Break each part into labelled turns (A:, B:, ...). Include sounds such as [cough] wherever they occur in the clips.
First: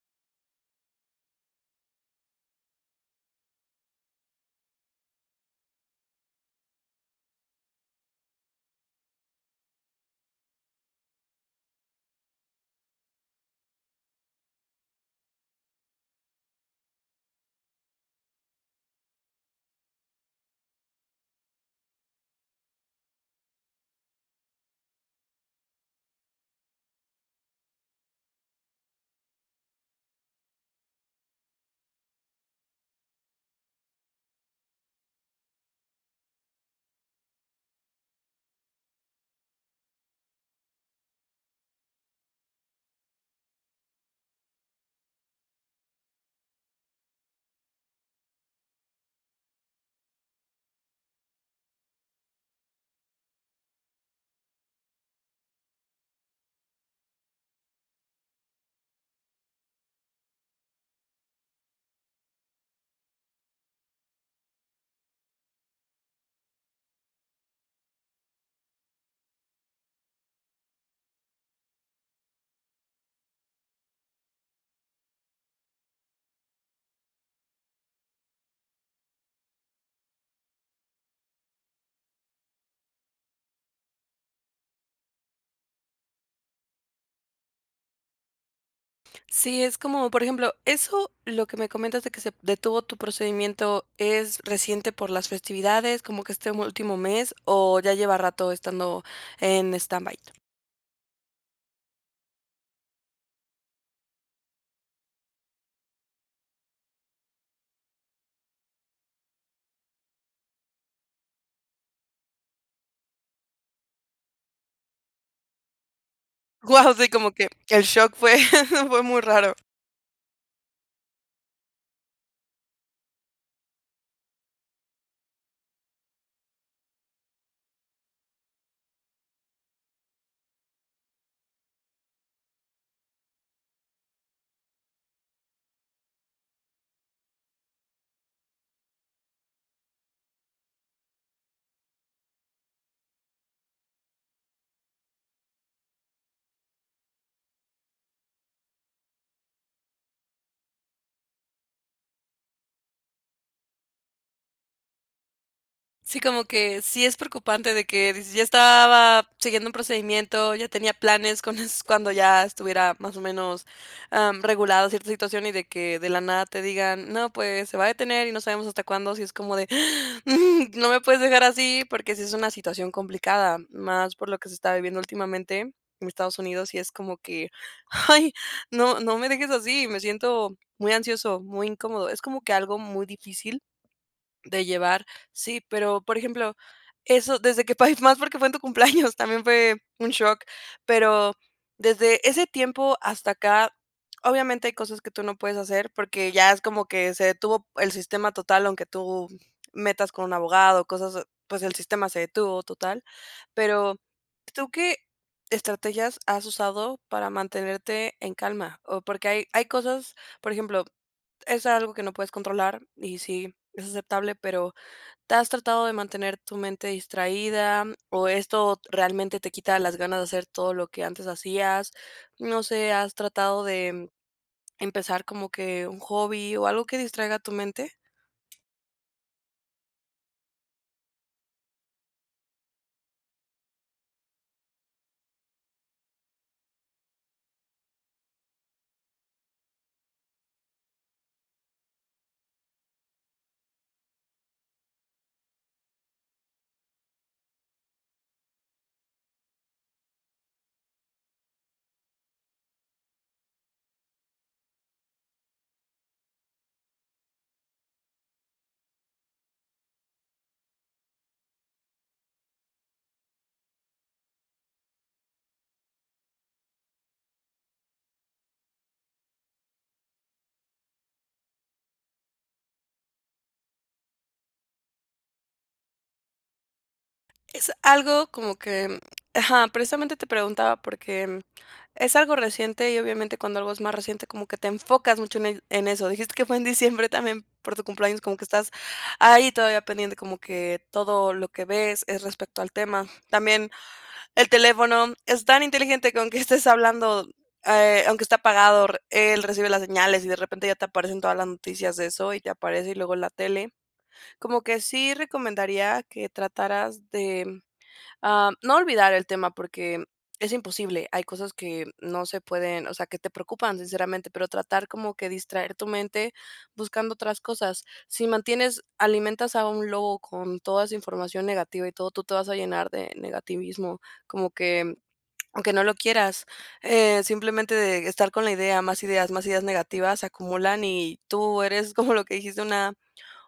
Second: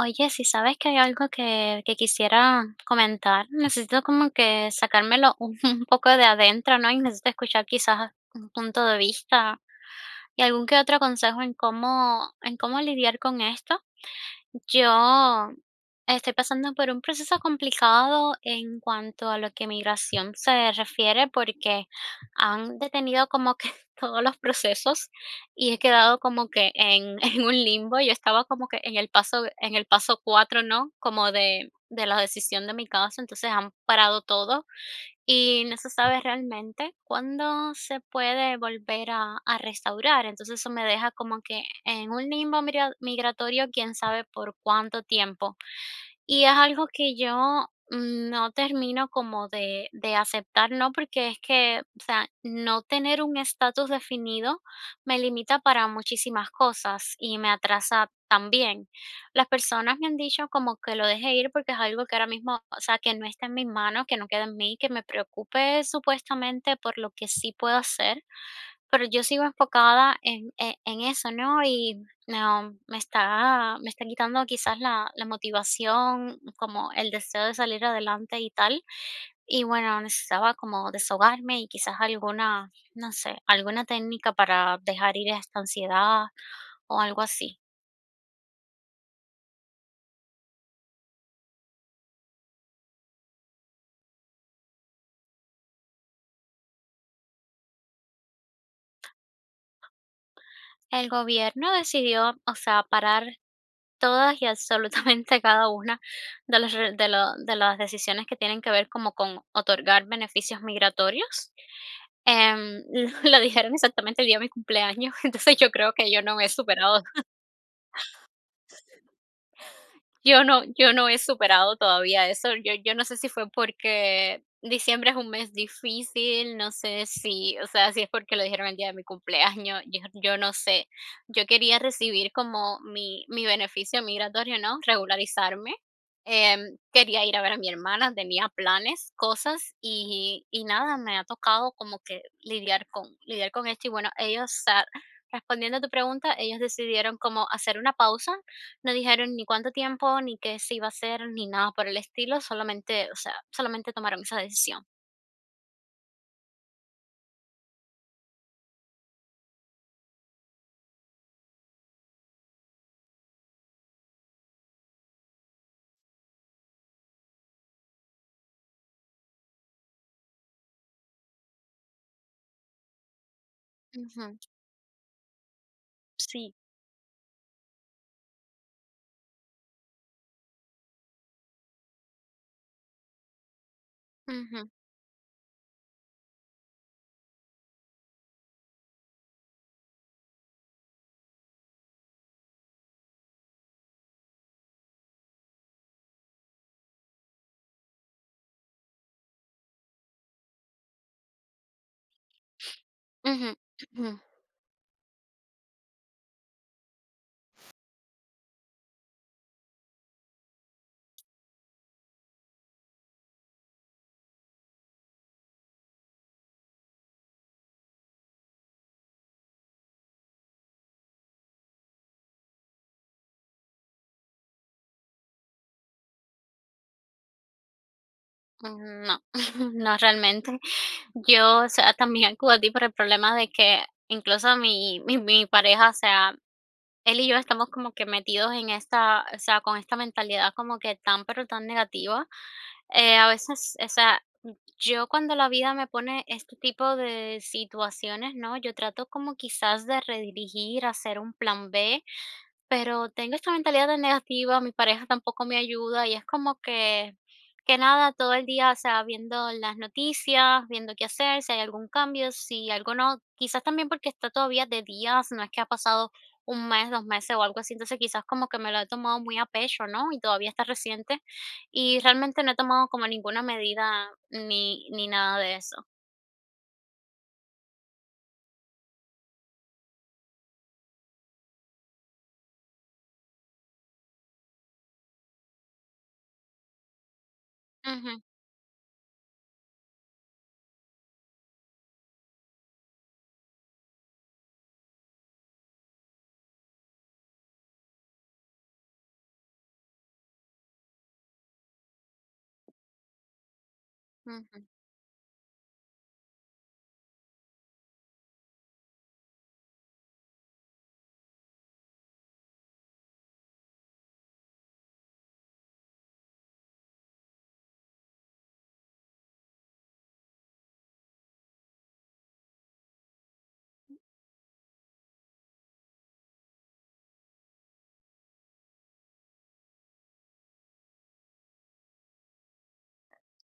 A: Oye, si sabes que hay algo que quisiera comentar, necesito como que sacármelo [laughs] un poco de adentro, ¿no? Y necesito escuchar quizás un punto de vista y algún que otro consejo en en cómo lidiar con esto. Yo estoy pasando por un proceso complicado en cuanto a lo que migración se refiere, porque han detenido como que [laughs] todos los procesos y he quedado como que [laughs] en un limbo. Yo estaba como que en el en el paso cuatro, ¿no? Como de la decisión de mi caso, entonces han parado todo y no se sabe realmente cuándo se puede volver a restaurar. Entonces eso me deja como que en un limbo migratorio, quién sabe por cuánto tiempo. Y es algo que yo no termino como de aceptar, ¿no? Porque es que, o sea, no tener un estatus definido me limita para muchísimas cosas y me atrasa también. Las personas me han dicho como que lo deje ir porque es algo que ahora mismo, o sea, que no está en mis manos, que no queda en mí, que me preocupe supuestamente por lo que sí puedo hacer, pero yo sigo enfocada en en eso, ¿no? Y no, me está quitando quizás la motivación, como el deseo de salir adelante y tal. Y bueno, necesitaba como desahogarme y quizás alguna, no sé, alguna técnica para dejar ir esta ansiedad o algo así.
B: Sí, es como, por ejemplo, eso, lo que me comentas de que se detuvo tu procedimiento, ¿es reciente por las festividades, como que este último mes, o ya lleva rato estando en stand-by?
A: El gobierno decidió, o sea, parar todas y absolutamente [laughs] cada una de las de las decisiones que tienen que ver como con otorgar beneficios migratorios. Em, [laughs] lo dijeron exactamente el día de mi cumpleaños, [laughs] entonces yo creo que yo no me he
B: Guau,
A: superado.
B: sí, como que el shock fue [laughs] fue muy raro.
A: Yo no he superado todavía eso. Yo no sé si fue porque diciembre es un mes difícil, no sé si, o sea, si es porque lo dijeron el día de mi cumpleaños, yo no sé. Yo quería recibir como mi beneficio migratorio, ¿no? Regularizarme. Quería ir a ver a mi hermana, tenía planes, cosas y nada, me ha tocado como que lidiar con esto y bueno, ellos, o sea, respondiendo a tu pregunta, ellos decidieron como hacer una pausa, no dijeron ni cuánto tiempo, ni qué se iba a hacer, ni nada por el estilo, solamente, o sea, solamente tomaron esa decisión.
B: Sí, como que sí es preocupante de que dices, ya estaba siguiendo un procedimiento, ya tenía planes con es cuando ya estuviera más o menos, regulada cierta situación y de que de la nada te digan: "No, pues se va a detener y no sabemos hasta cuándo", sí es como de, [laughs] [gasps] no me puedes dejar así, porque sí es una situación complicada, más
A: Ujú,
B: por lo que se está viviendo últimamente en Estados
A: sí.
B: Unidos, y es como que, ay, no me dejes así, me siento muy ansioso, muy incómodo. Es como que algo muy difícil de
A: Ujú,
B: llevar, sí, pero, por ejemplo, eso desde que pa [laughs] más porque fue en tu cumpleaños, también fue un shock, pero desde ese tiempo hasta acá, obviamente hay cosas que tú no puedes hacer, porque ya es como que se detuvo el sistema total, aunque tú metas con un abogado, cosas, pues el sistema se detuvo total,
A: ujú,
B: pero,
A: ujú,
B: ¿tú qué estrategias has usado para mantenerte en calma? O porque hay cosas, por ejemplo, es algo que no puedes controlar y sí, es aceptable, pero ¿te has tratado de mantener tu mente distraída o esto realmente te quita las ganas de hacer todo lo que antes hacías? No sé, ¿has tratado de empezar como que un hobby o algo que distraiga tu mente?
A: mm, no, [laughs] no realmente. Yo, o sea, también acudo a ti por el problema de que incluso mi pareja, o sea, él y yo estamos como que metidos en esta, o sea, con esta mentalidad como que tan, pero tan negativa. A veces, o sea, yo cuando la vida me pone este tipo de situaciones, ¿no? Yo trato como quizás de redirigir, hacer un plan B, pero tengo esta mentalidad tan negativa, mi pareja tampoco me ayuda y es como que nada, todo el día, o sea, viendo las noticias, viendo qué hacer, si hay algún cambio, si algo no, quizás también porque está todavía de días, no es que ha pasado un mes, dos meses o algo así, entonces quizás como que me lo he tomado muy a pecho, ¿no? Y todavía está reciente y realmente no he tomado como ninguna medida ni nada de eso.
B: Es algo como que ajá, precisamente te preguntaba porque es algo reciente y obviamente cuando algo es más reciente como que te enfocas mucho en en eso. Dijiste que fue en diciembre también por tu cumpleaños,
A: Ujú,
B: como que estás ahí todavía pendiente, como que todo lo que ves es respecto al tema. También el teléfono es tan inteligente que aunque estés hablando, aunque está apagado, r él recibe las señales y de repente ya te aparecen todas las noticias de eso y te aparece y luego la tele. Como
A: ujú,
B: que sí recomendaría que trataras de no olvidar el tema porque es imposible. Hay cosas que no se pueden, o sea, que te preocupan, sinceramente, pero tratar como que distraer tu mente buscando otras cosas. Si mantienes, alimentas a un lobo con toda esa información negativa y todo, tú te vas a llenar de negativismo, como que aunque no lo quieras, simplemente de estar con la idea, más ideas negativas se acumulan y tú eres [laughs] como lo que dijiste,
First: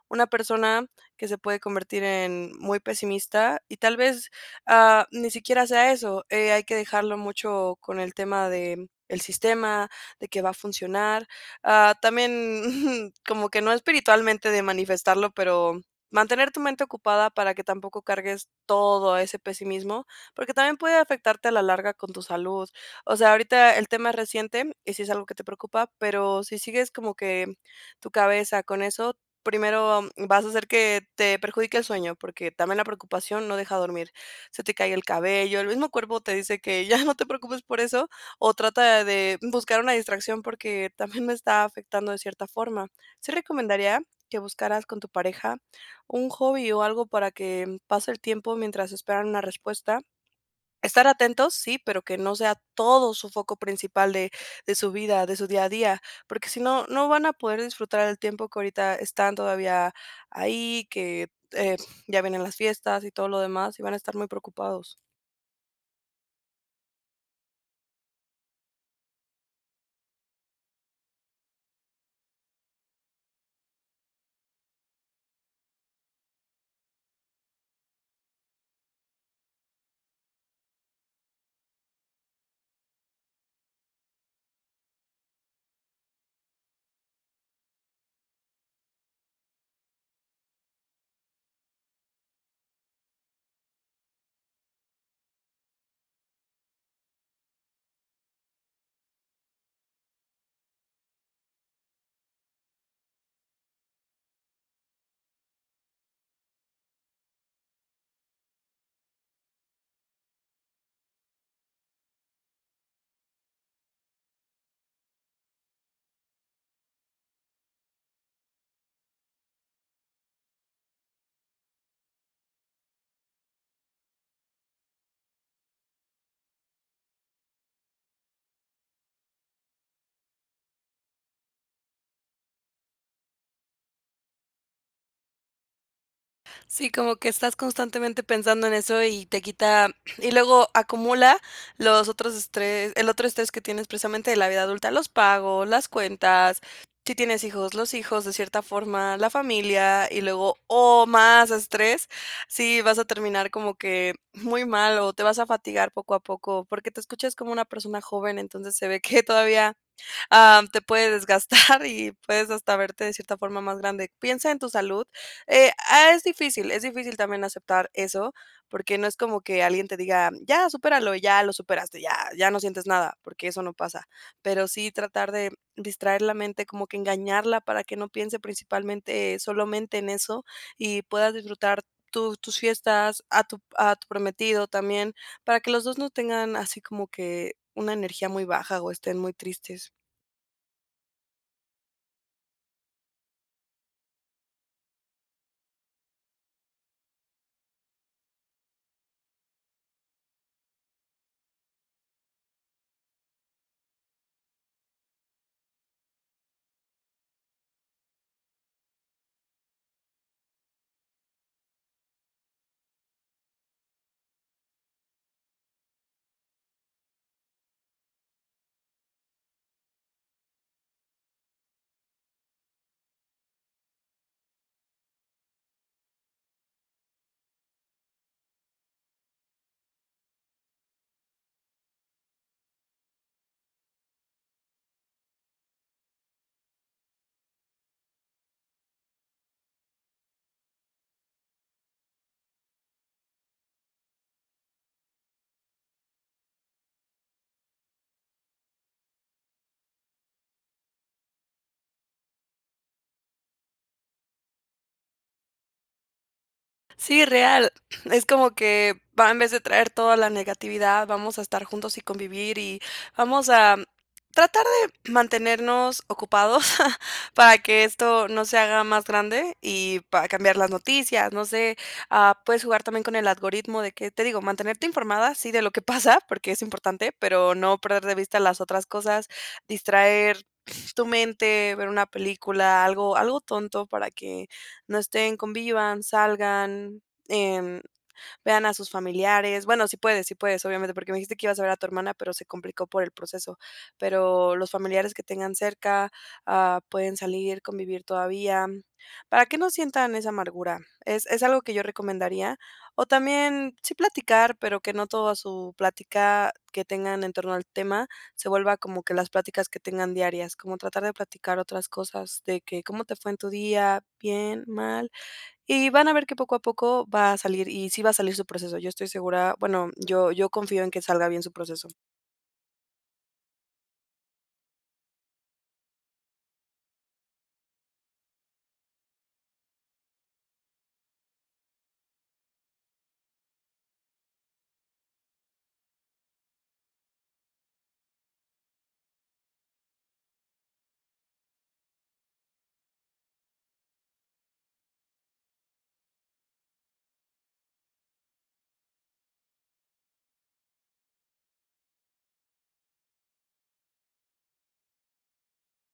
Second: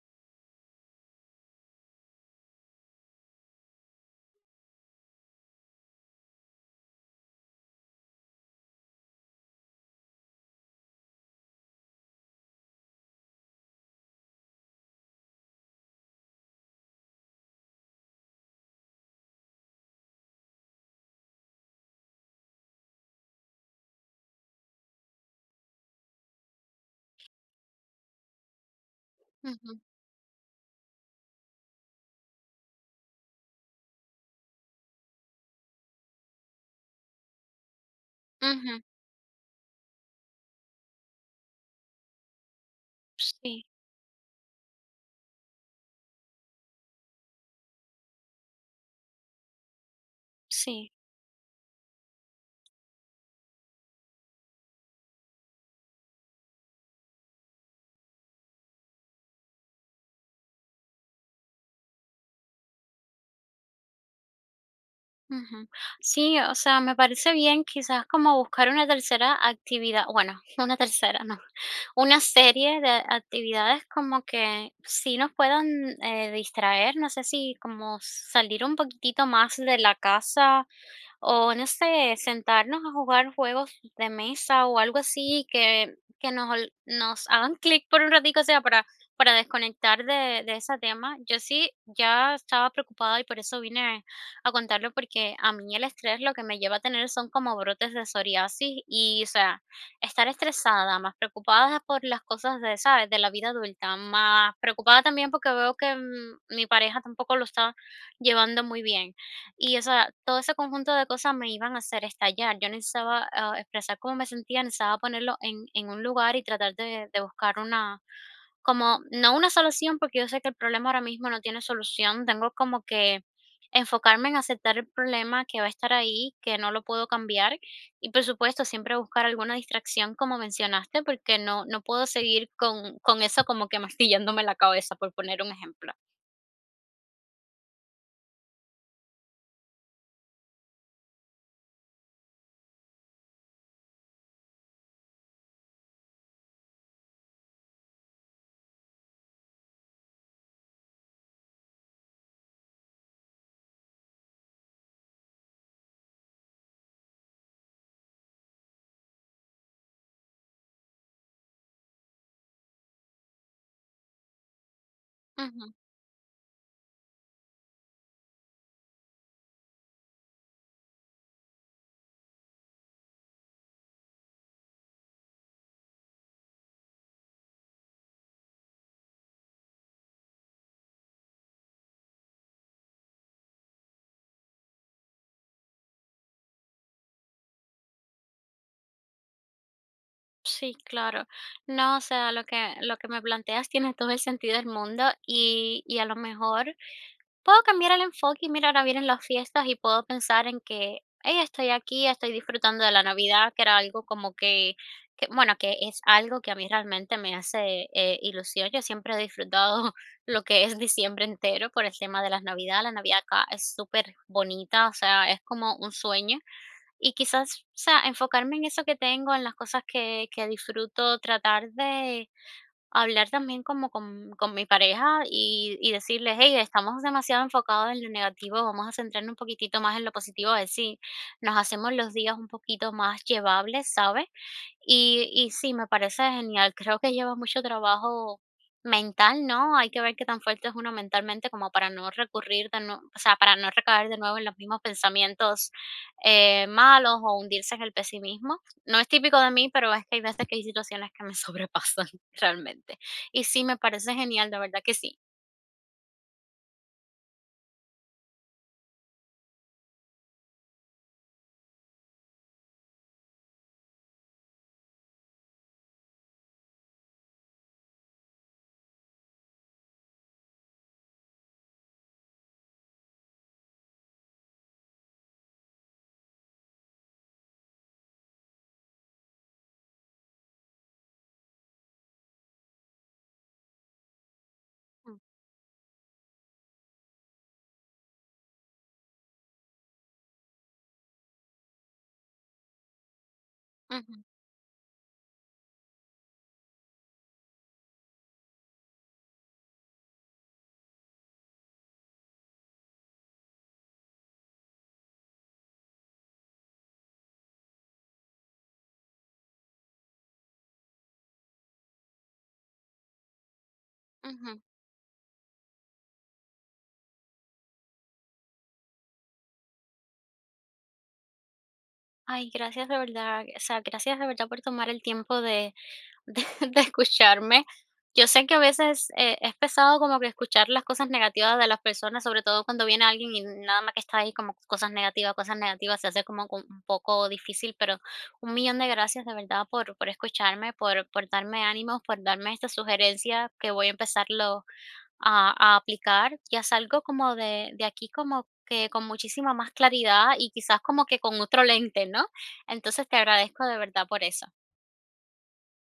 B: una persona que se puede convertir en muy pesimista y tal vez, ni siquiera sea eso, hay que dejarlo mucho con el tema de el sistema, de que va a funcionar, también [laughs] como que no espiritualmente de manifestarlo, pero mantener tu mente ocupada para que tampoco cargues todo ese pesimismo, porque también puede afectarte a la larga con tu salud. O sea, ahorita el tema es reciente y sí es algo que te preocupa, pero si sigues como que tu cabeza con eso,
A: ujú,
B: primero vas a hacer que te perjudique el sueño, porque también la preocupación no deja dormir. Se te cae el cabello, el mismo cuerpo te dice que ya [laughs] no te preocupes por eso, o
A: ujú.
B: trata de buscar una distracción porque también me está afectando de cierta forma. Sí
A: Sí,
B: recomendaría que buscaras con tu pareja un hobby o algo para que pase el tiempo mientras esperan una respuesta.
A: sí.
B: Estar atentos, sí, pero que no sea todo su foco principal de su vida, de su día a día, porque si no, no van a poder disfrutar el tiempo que ahorita están todavía ahí, que, ya vienen las fiestas y todo lo demás, y van a estar muy preocupados.
A: Ujú. Sí, o sea, me parece bien quizás como buscar una tercera actividad, bueno, [laughs] una tercera, no, una serie de actividades como que sí nos puedan distraer, no sé si como salir un poquitito más de la casa, o no sé, sentarnos a jugar juegos de mesa o algo así que nos ol nos hagan clic por un ratico, o sea, para desconectar de ese tema. Yo sí ya estaba preocupada y por eso vine a contarlo, porque a mí el estrés lo que me lleva a tener son como brotes de psoriasis y, o sea, estar estresada, más preocupada por las cosas de, ¿sabes?, de la vida adulta, más preocupada también porque veo que, mm, mi pareja tampoco lo está llevando muy bien. Y, o sea, todo ese conjunto de cosas me iban a hacer estallar. Yo necesitaba, ah, expresar cómo me sentía, necesitaba ponerlo en un lugar y tratar de buscar una, como no una solución, porque yo sé que el problema ahora mismo no tiene solución. Tengo como que enfocarme en aceptar el problema que va a estar ahí, que no lo puedo cambiar. Y, por supuesto, siempre buscar alguna distracción, como mencionaste, porque no puedo seguir con eso como que mastillándome la cabeza, por poner un ejemplo.
B: Sí, como que estás constantemente pensando en eso y te quita [clears throat] y luego acumula los otros estrés el otro estrés que tienes precisamente de la vida adulta, los pagos, las cuentas, si tienes hijos, los hijos, de cierta forma, la familia, y luego, oh, más estrés, sí vas a terminar como que muy mal o te vas a fatigar poco a poco, porque te escuchas como una persona joven, entonces se ve que todavía te puede desgastar y puedes hasta verte de cierta forma más grande. Piensa en tu salud. Es difícil también aceptar eso, porque no es como que alguien te diga, ya, supéralo, ya lo superaste, ya, ya no sientes nada, porque eso no pasa. Pero sí tratar de distraer la mente, como que engañarla para que no piense principalmente, solamente en eso y puedas disfrutar tus fiestas, a tu prometido también, para que los dos no tengan así como que una energía muy baja o estén muy tristes.
A: Sí, claro. No, o sea, lo que me planteas tiene todo el sentido del mundo y a lo mejor puedo cambiar el enfoque y mira, ahora vienen las fiestas y puedo pensar en que, hey, estoy aquí, estoy disfrutando de la Navidad, que era algo como que bueno, que es algo que a mí realmente me hace ilusión. Yo siempre he disfrutado [laughs] lo que es diciembre entero por el tema de las Navidades. La Navidad acá es súper bonita, o sea, es como un sueño y quizás, o sea, enfocarme en eso que tengo, en las cosas que disfruto, tratar de hablar también como con mi pareja y decirles: "Hey, estamos demasiado enfocados en lo negativo, vamos a centrarnos un poquitito más en lo positivo", a ver si nos hacemos los días un poquito más llevables, ¿sabes? Y sí, me parece genial. Creo que lleva mucho trabajo mental, ¿no? Hay que ver qué tan fuerte es uno mentalmente como para no recurrir de nue o sea, para no recaer de nuevo en los mismos pensamientos, malos o hundirse en el pesimismo. No es típico de mí, pero es que hay veces que hay situaciones que me sobrepasan [laughs] realmente. Y sí, me parece genial, de verdad que sí.
B: Sí, real. [clears throat] Es como que va en vez de traer toda la negatividad, vamos a estar juntos y convivir y vamos a tratar de mantenernos ocupados [laughs] para que esto no se haga más grande y para cambiar las noticias. No sé, puedes jugar también con el algoritmo de que, te digo, mantenerte informada, sí, de lo que [laughs] pasa, porque es importante, pero no perder de vista las otras cosas, distraer [clears throat] tu mente, ver una película, algo, algo tonto para que no
A: Mm,
B: estén, convivan, salgan, em, vean a sus familiares. Bueno, si puedes, si puedes, obviamente, porque me dijiste que ibas a ver a tu hermana, pero se complicó por el proceso.
A: ujú,
B: Pero los familiares que tengan cerca, pueden salir, convivir todavía, para que no sientan esa amargura. Es algo que yo recomendaría. O también, sí platicar, pero que no toda su plática que tengan en torno al tema se vuelva como que las pláticas que tengan diarias, como tratar de platicar otras cosas, de que cómo te fue en tu día,
A: ujú.
B: bien, mal. Y van a ver que poco a poco va a salir, y sí va a salir su proceso. Yo estoy segura, bueno, yo confío en que salga bien su proceso.
A: Ay, gracias de verdad, o sea, gracias de verdad por tomar el tiempo de, [laughs] de escucharme. Yo sé que a veces es pesado como que escuchar las cosas negativas de las personas, sobre todo cuando viene alguien y nada más que está ahí como cosas negativas, se hace como un poco difícil, pero un millón de gracias de verdad por escucharme, por darme ánimos, por darme esta sugerencia que voy a empezarlo a aplicar. Ya salgo como de aquí como que con muchísima más claridad y quizás como que con otro lente, ¿no? Entonces te agradezco de verdad por eso.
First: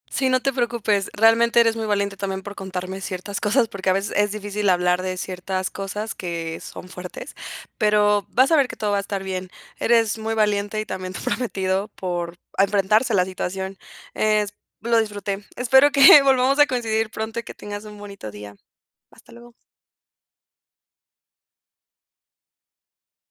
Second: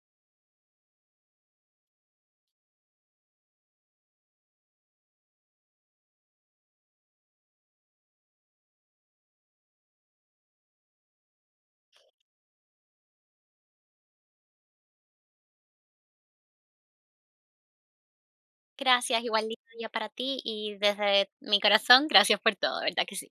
B: Sí, no te preocupes, realmente eres muy valiente también por contarme ciertas cosas, porque a veces es difícil hablar de ciertas cosas que son fuertes, pero vas a ver que todo va a estar bien. Eres muy valiente y también [laughs] comprometido por enfrentarse a la situación. Es lo disfruté. Espero que [laughs] volvamos a coincidir pronto y que tengas un bonito día.
A: Gracias,
B: Hasta
A: igual
B: luego.
A: lindo día para ti y desde mi corazón, gracias por todo, ¿verdad que sí?